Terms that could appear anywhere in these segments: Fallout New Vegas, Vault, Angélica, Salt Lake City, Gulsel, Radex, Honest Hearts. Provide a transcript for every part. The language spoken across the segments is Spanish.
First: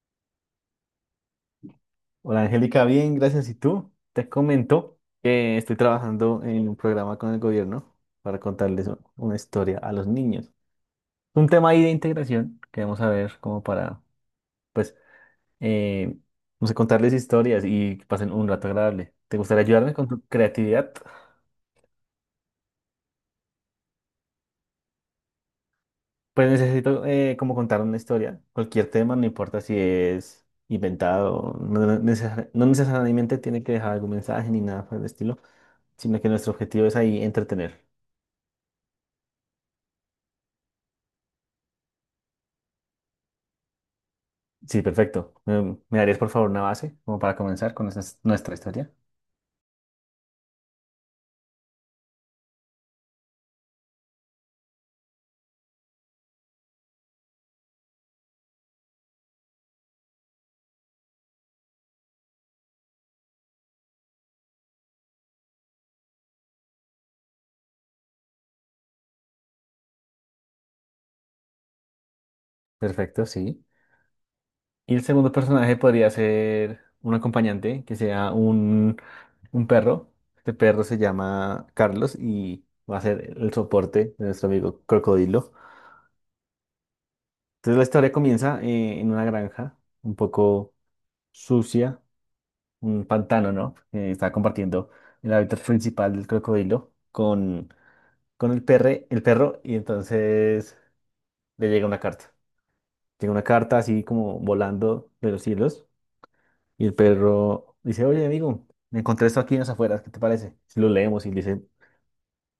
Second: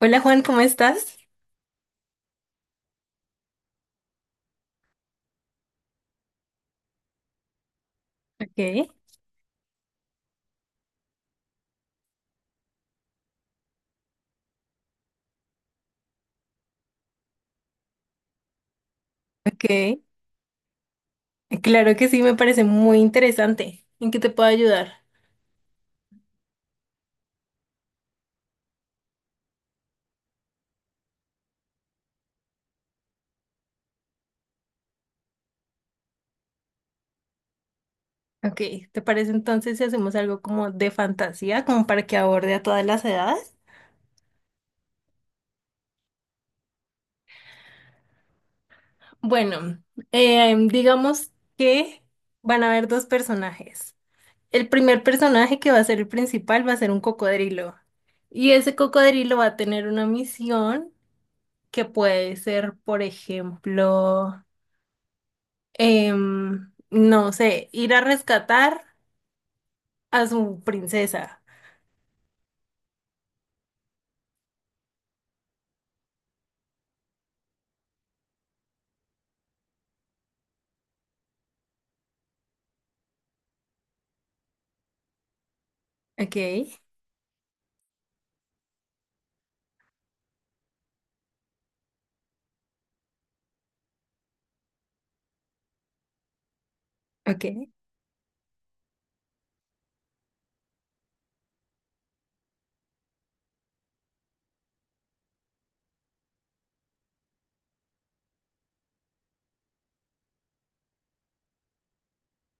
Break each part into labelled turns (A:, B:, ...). A: Hola Juan, ¿cómo estás?
B: Hola Angélica, bien, gracias. ¿Y tú? Te comento que estoy trabajando en un programa con el gobierno para
A: Ok,
B: contarles una historia a los niños. Es un tema ahí de integración que vamos a ver como para, pues, eh, no sé, contarles historias y que pasen un rato agradable. ¿Te
A: ok.
B: gustaría ayudarme con tu creatividad?
A: Claro que sí, me parece muy interesante. ¿En qué te puedo ayudar?
B: Pues necesito como contar una historia, cualquier tema, no importa si es inventado, no, no necesariamente tiene que dejar algún mensaje ni nada por el estilo, sino que nuestro objetivo es ahí entretener.
A: Ok, ¿te parece entonces si hacemos algo como de fantasía, como para que aborde a todas las edades?
B: Sí, perfecto. Mm, ¿me darías por favor una base como para comenzar con nuestra historia?
A: Bueno, digamos que van a haber dos personajes. El primer personaje que va a ser el principal va a ser un cocodrilo. Y ese cocodrilo va a tener una misión que puede ser, por ejemplo, no sé, ir a rescatar a su princesa.
B: Perfecto, sí. Y el segundo personaje podría ser un acompañante que sea un perro. Este perro se llama Carlos y va a ser el soporte de nuestro amigo Crocodilo.
A: Ok,
B: Entonces la historia comienza en una granja un poco sucia, un pantano, ¿no? Está compartiendo el hábitat principal del crocodilo
A: ok,
B: con, el perro y entonces le llega una carta. Llega una carta así como volando de los cielos y el perro dice, oye amigo, me encontré esto aquí en las afueras, ¿qué te parece? Si lo leemos y dice,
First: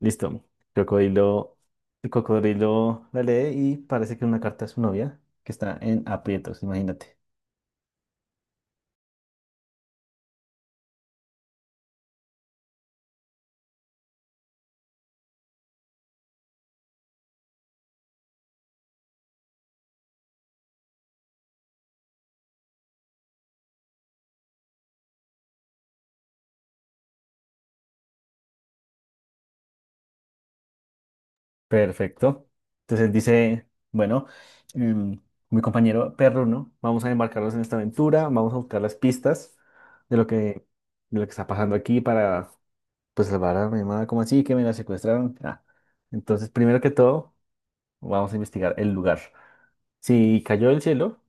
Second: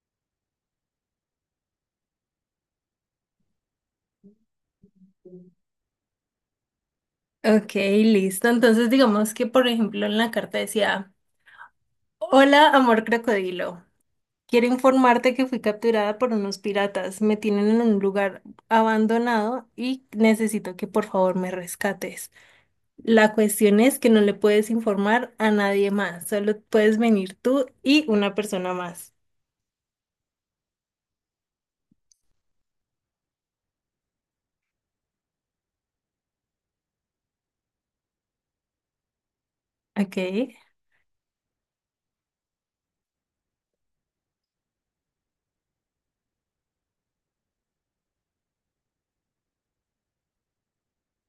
B: listo, crocodilo, el cocodrilo la lee y parece que es una carta de su novia que está en aprietos, imagínate.
A: ok, listo. Entonces digamos que, por ejemplo, en la carta decía: Hola, amor crocodilo. Quiero informarte que fui capturada por unos piratas. Me tienen en un lugar abandonado y necesito que por favor me rescates. La cuestión es que no le puedes informar a nadie más. Solo puedes venir tú y una persona más.
B: Perfecto. Entonces dice, bueno, em, mi compañero perro, ¿no? Vamos a embarcarnos en esta aventura, vamos a buscar las pistas
A: Ok.
B: de lo que está pasando aquí para pues salvar a mi hermana, como así que me la secuestraron. Ah, entonces, primero que todo, vamos a investigar el lugar. Si cayó del cielo,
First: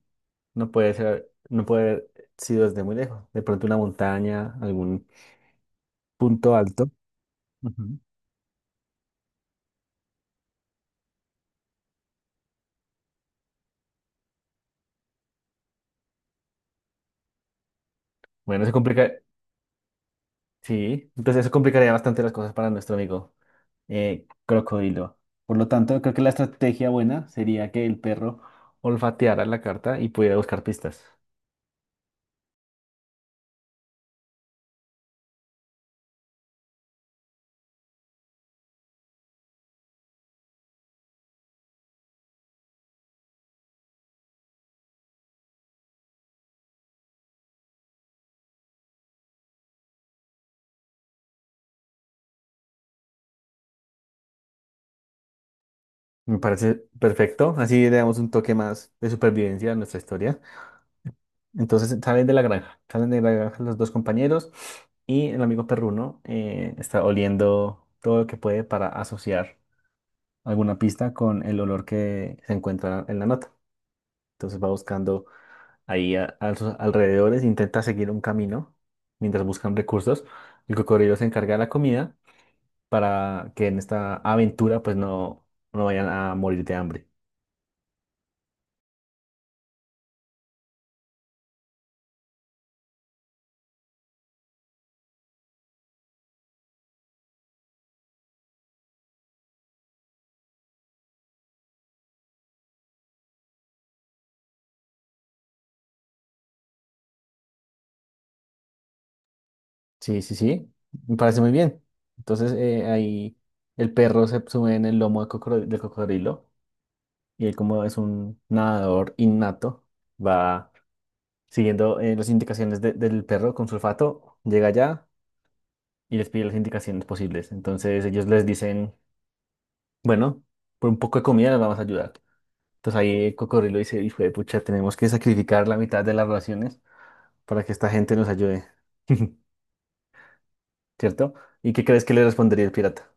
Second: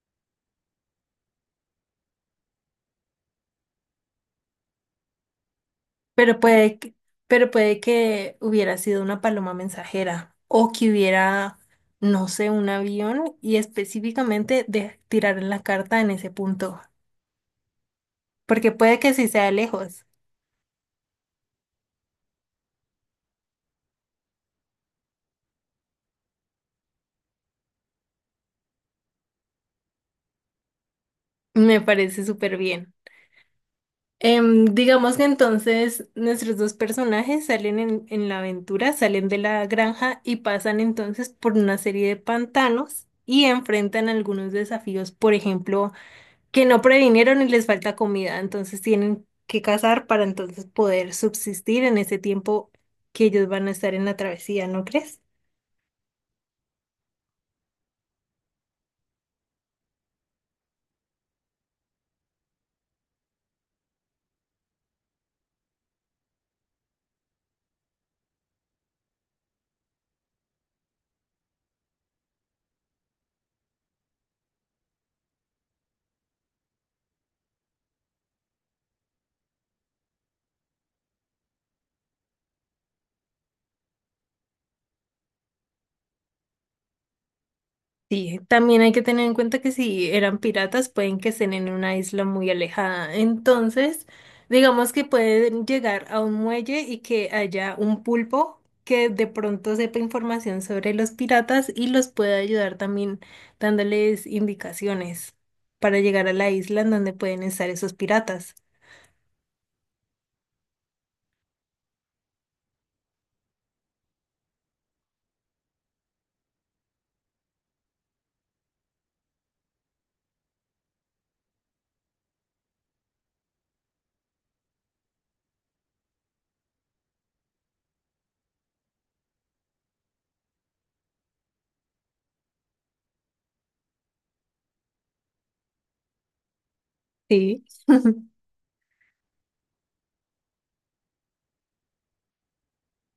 B: no puede haber sido desde muy lejos. De pronto una montaña, algún
A: Pero
B: punto
A: puede
B: alto.
A: que, pero puede
B: Ujú.
A: que hubiera sido una paloma mensajera o que hubiera, no sé, un avión y específicamente de tirar la carta en ese punto,
B: Bueno,
A: porque puede que sí sea lejos.
B: sí, entonces eso complicaría bastante las cosas para nuestro amigo crocodilo. Por lo tanto, creo que la estrategia buena sería que el perro olfateara la carta y pudiera buscar pistas.
A: Me parece súper bien. Em, digamos que entonces nuestros dos personajes salen en la aventura, salen de la granja y pasan entonces por una serie de pantanos y enfrentan algunos desafíos, por ejemplo, que no previnieron y les falta comida, entonces tienen que cazar para entonces poder subsistir en ese tiempo que ellos van a estar en la travesía, ¿no crees?
B: Me parece perfecto. Así le damos un toque más de supervivencia a nuestra historia. Salen de la granja los dos compañeros y el amigo perruno está oliendo todo lo que puede para asociar alguna pista con el olor que se encuentra en la nota. Entonces va buscando ahí a sus alrededores, intenta seguir un camino mientras buscan recursos. El cocodrilo se encarga de la comida para que en esta aventura no vayan a morir de hambre.
A: Sí, también hay que tener en cuenta que si eran piratas pueden que estén en una isla muy alejada, entonces digamos que pueden llegar a un muelle y que haya un pulpo que de pronto sepa información sobre los piratas y los pueda ayudar también dándoles indicaciones para llegar a la isla en donde pueden estar esos piratas.
B: Sí, sí, sí, me parece muy bien. Entonces ahí el perro se sube en el lomo del cocodrilo y él, como es un nadador innato, va siguiendo las indicaciones del perro con su olfato, llega allá y les pide las indicaciones posibles. Entonces ellos les dicen, bueno, por un poco de comida les vamos a ayudar. Entonces ahí el cocodrilo dice, hijo de pucha, tenemos que sacrificar la mitad de las raciones
A: Sí.
B: para que esta gente nos ayude, ¿cierto? ¿Y qué crees que le respondería el pirata?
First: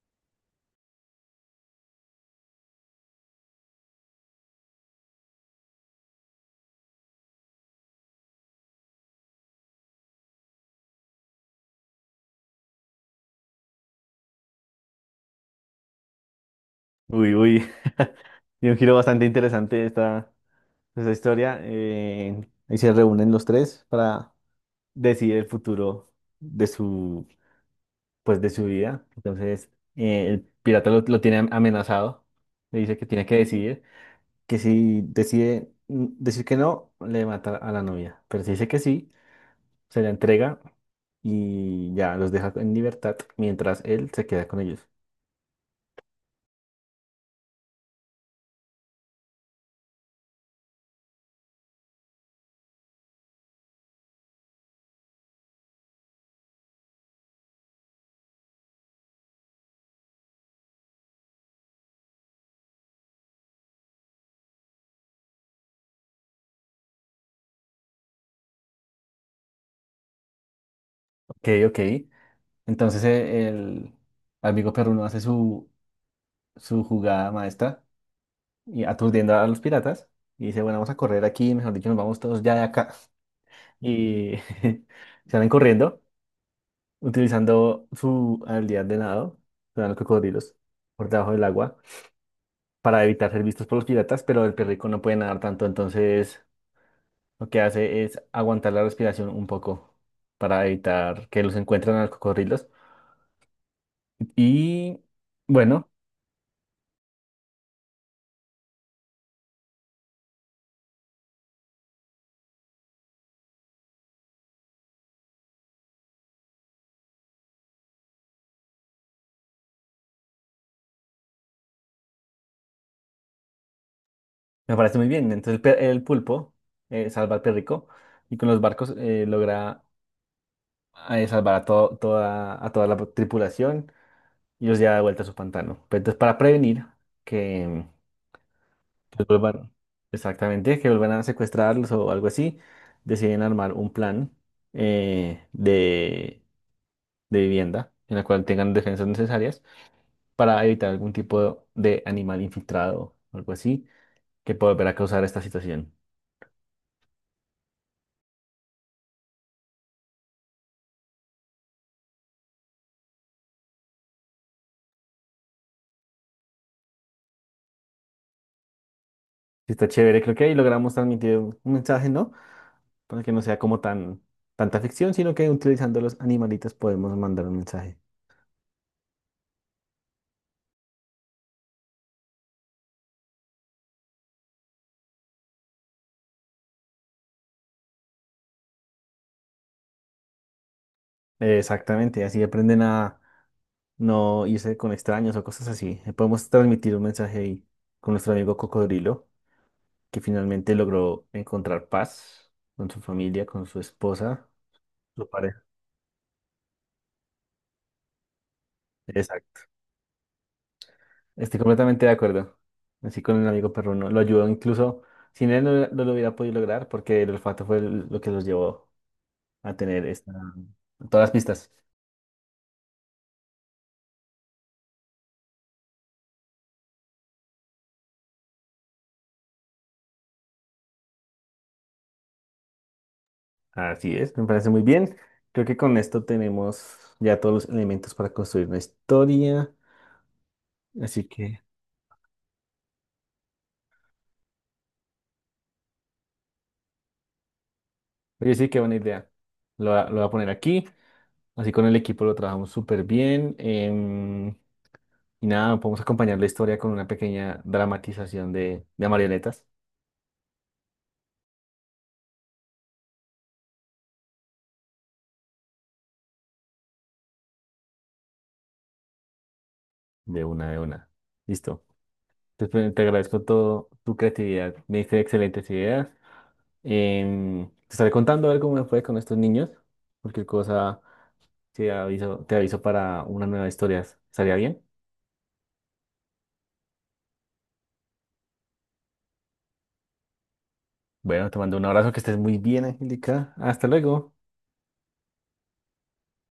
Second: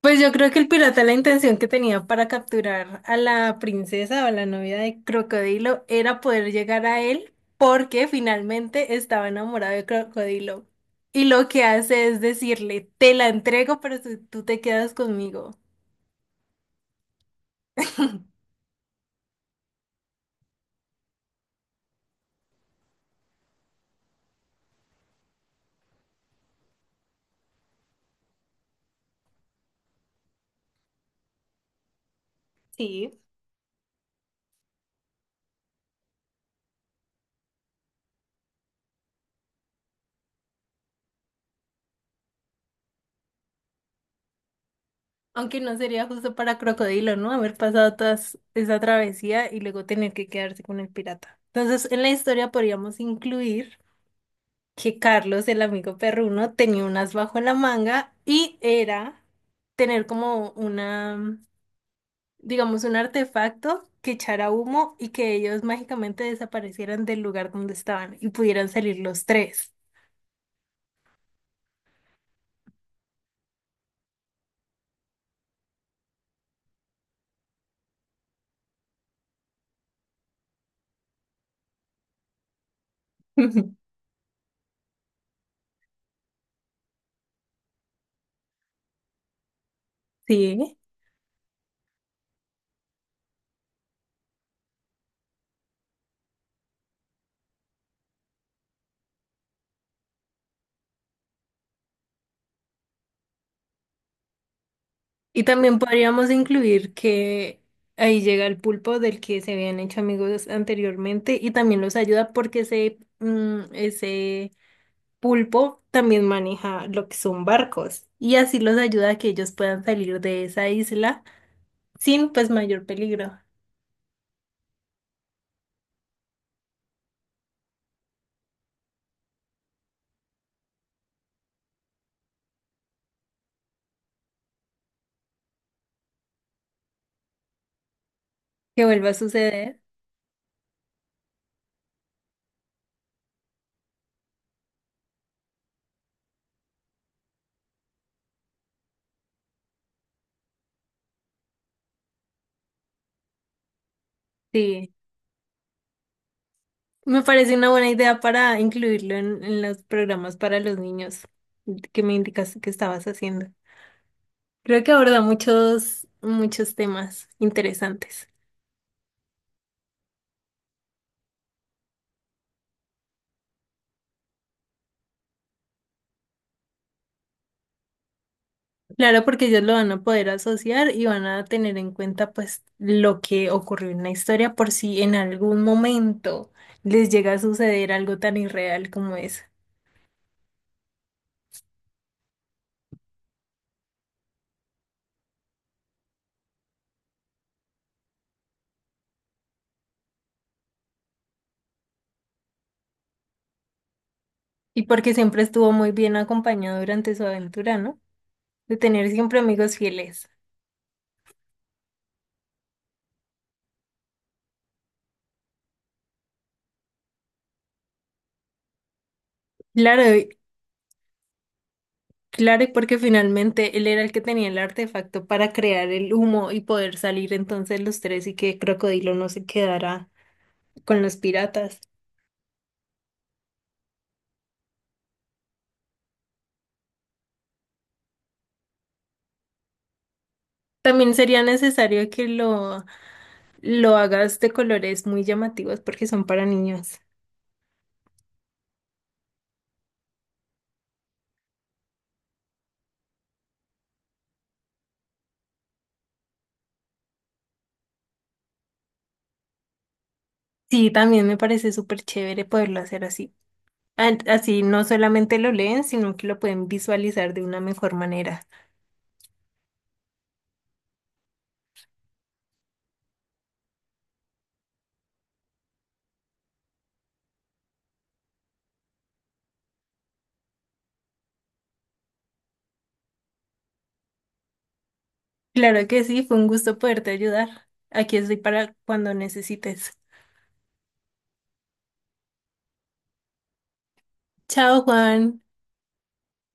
A: Pues yo creo que el pirata, la intención que tenía para capturar a la princesa o a la novia de Crocodilo era poder llegar a él porque finalmente estaba enamorado de Crocodilo. Y lo que hace es decirle: te la entrego, pero tú te quedas conmigo.
B: Uy, uy. Y un giro bastante interesante esta historia. Eh, ahí se reúnen los tres para decidir el futuro de su, pues, de su vida. Entonces, el pirata lo tiene amenazado. Le dice que
A: Sí.
B: tiene que decidir, que si decide, mm, decir que no, le mata a la novia. Pero si dice que sí, se la entrega y ya los deja en libertad mientras él se queda con ellos.
A: Aunque no sería justo para Crocodilo, ¿no? Haber pasado toda esa travesía y luego tener que quedarse con el pirata. Entonces, en la historia podríamos incluir que Carlos, el amigo perruno, tenía un as bajo la manga, y era tener como una, digamos, un artefacto que echara humo y que ellos mágicamente desaparecieran del lugar donde estaban y pudieran salir los tres.
B: Ok, ok. Entonces, el amigo perruno hace su jugada maestra y aturdiendo a los piratas. Y dice, bueno, vamos a correr aquí, mejor dicho, nos vamos todos ya de acá. Y salen corriendo, utilizando su habilidad de nado, se dan los cocodrilos
A: Sí.
B: por debajo del agua, para evitar ser vistos por los piratas, pero el perrico no puede nadar tanto, entonces lo que hace es aguantar la respiración un poco para evitar que los encuentren a los cocodrilos. Y
A: Y también
B: bueno,
A: podríamos incluir que ahí llega el pulpo del que se habían hecho amigos anteriormente y también los ayuda porque ese, mm, ese pulpo también maneja lo que son barcos y así los ayuda a que ellos puedan salir de esa isla sin pues mayor peligro
B: me parece muy bien. Entonces el pulpo salva al perrico y con los barcos logra a salvar a, toda, a toda la tripulación y los lleva de vuelta a su pantano. Pero entonces, para prevenir que,
A: que vuelva a
B: pues, vuelvan,
A: suceder.
B: exactamente, que vuelvan a secuestrarlos o algo así, deciden armar un plan eh, de, de vivienda en la cual tengan defensas necesarias para evitar algún tipo de animal infiltrado o algo así que pueda volver
A: Sí,
B: a causar esta situación.
A: me parece una buena idea para incluirlo en los programas para los niños que me indicaste que estabas haciendo. Creo que aborda muchos temas interesantes.
B: Sí, está chévere. Creo que ahí logramos transmitir un mensaje, ¿no? Para que no sea como tan tanta ficción, sino que utilizando los animalitos podemos mandar un mensaje.
A: Claro, porque ellos lo van a poder asociar y van a tener en cuenta pues lo que ocurrió en la historia por si en algún momento les llega a suceder algo tan irreal como eso.
B: Exactamente, así aprenden a no irse con extraños o cosas así. Podemos transmitir un mensaje ahí con nuestro amigo Cocodrilo, que finalmente logró encontrar paz con su familia, con su esposa,
A: Y porque
B: su
A: siempre
B: pareja.
A: estuvo muy bien acompañado durante su aventura, ¿no? De tener siempre
B: Exacto.
A: amigos fieles.
B: Estoy completamente de acuerdo. Así con el amigo perruno. Lo ayudó incluso, sin él no lo hubiera podido lograr porque el olfato fue lo que los llevó a tener
A: Claro, y-
B: todas las pistas.
A: claro, y porque finalmente él era el que tenía el artefacto para crear el humo y poder salir entonces los tres, y que Crocodilo no se quedara con los piratas.
B: Así es, me parece muy bien. Creo que con esto tenemos ya todos los elementos para construir una historia.
A: También
B: Así
A: sería
B: que,
A: necesario que lo hagas de colores muy llamativos porque son para niños.
B: oye, sí, qué buena idea. Lo voy a poner aquí. Así con el equipo lo trabajamos súper bien. Em, y nada, podemos acompañar la historia con una pequeña dramatización de marionetas.
A: Sí, también me parece súper chévere poderlo hacer así. Así no solamente lo leen, sino que lo pueden visualizar de una mejor manera.
B: De una, de una. Listo. Te agradezco todo tu creatividad. Me diste excelentes ideas. Em, te estaré contando a ver cómo me fue con estos niños. Cualquier cosa te aviso para unas nuevas historias. ¿Estaría bien?
A: Claro que sí, fue un gusto poderte ayudar. Aquí estoy para cuando necesites.
B: Bueno, te mando un abrazo, que estés muy bien, Angélica. Hasta luego.
A: Chao, Juan.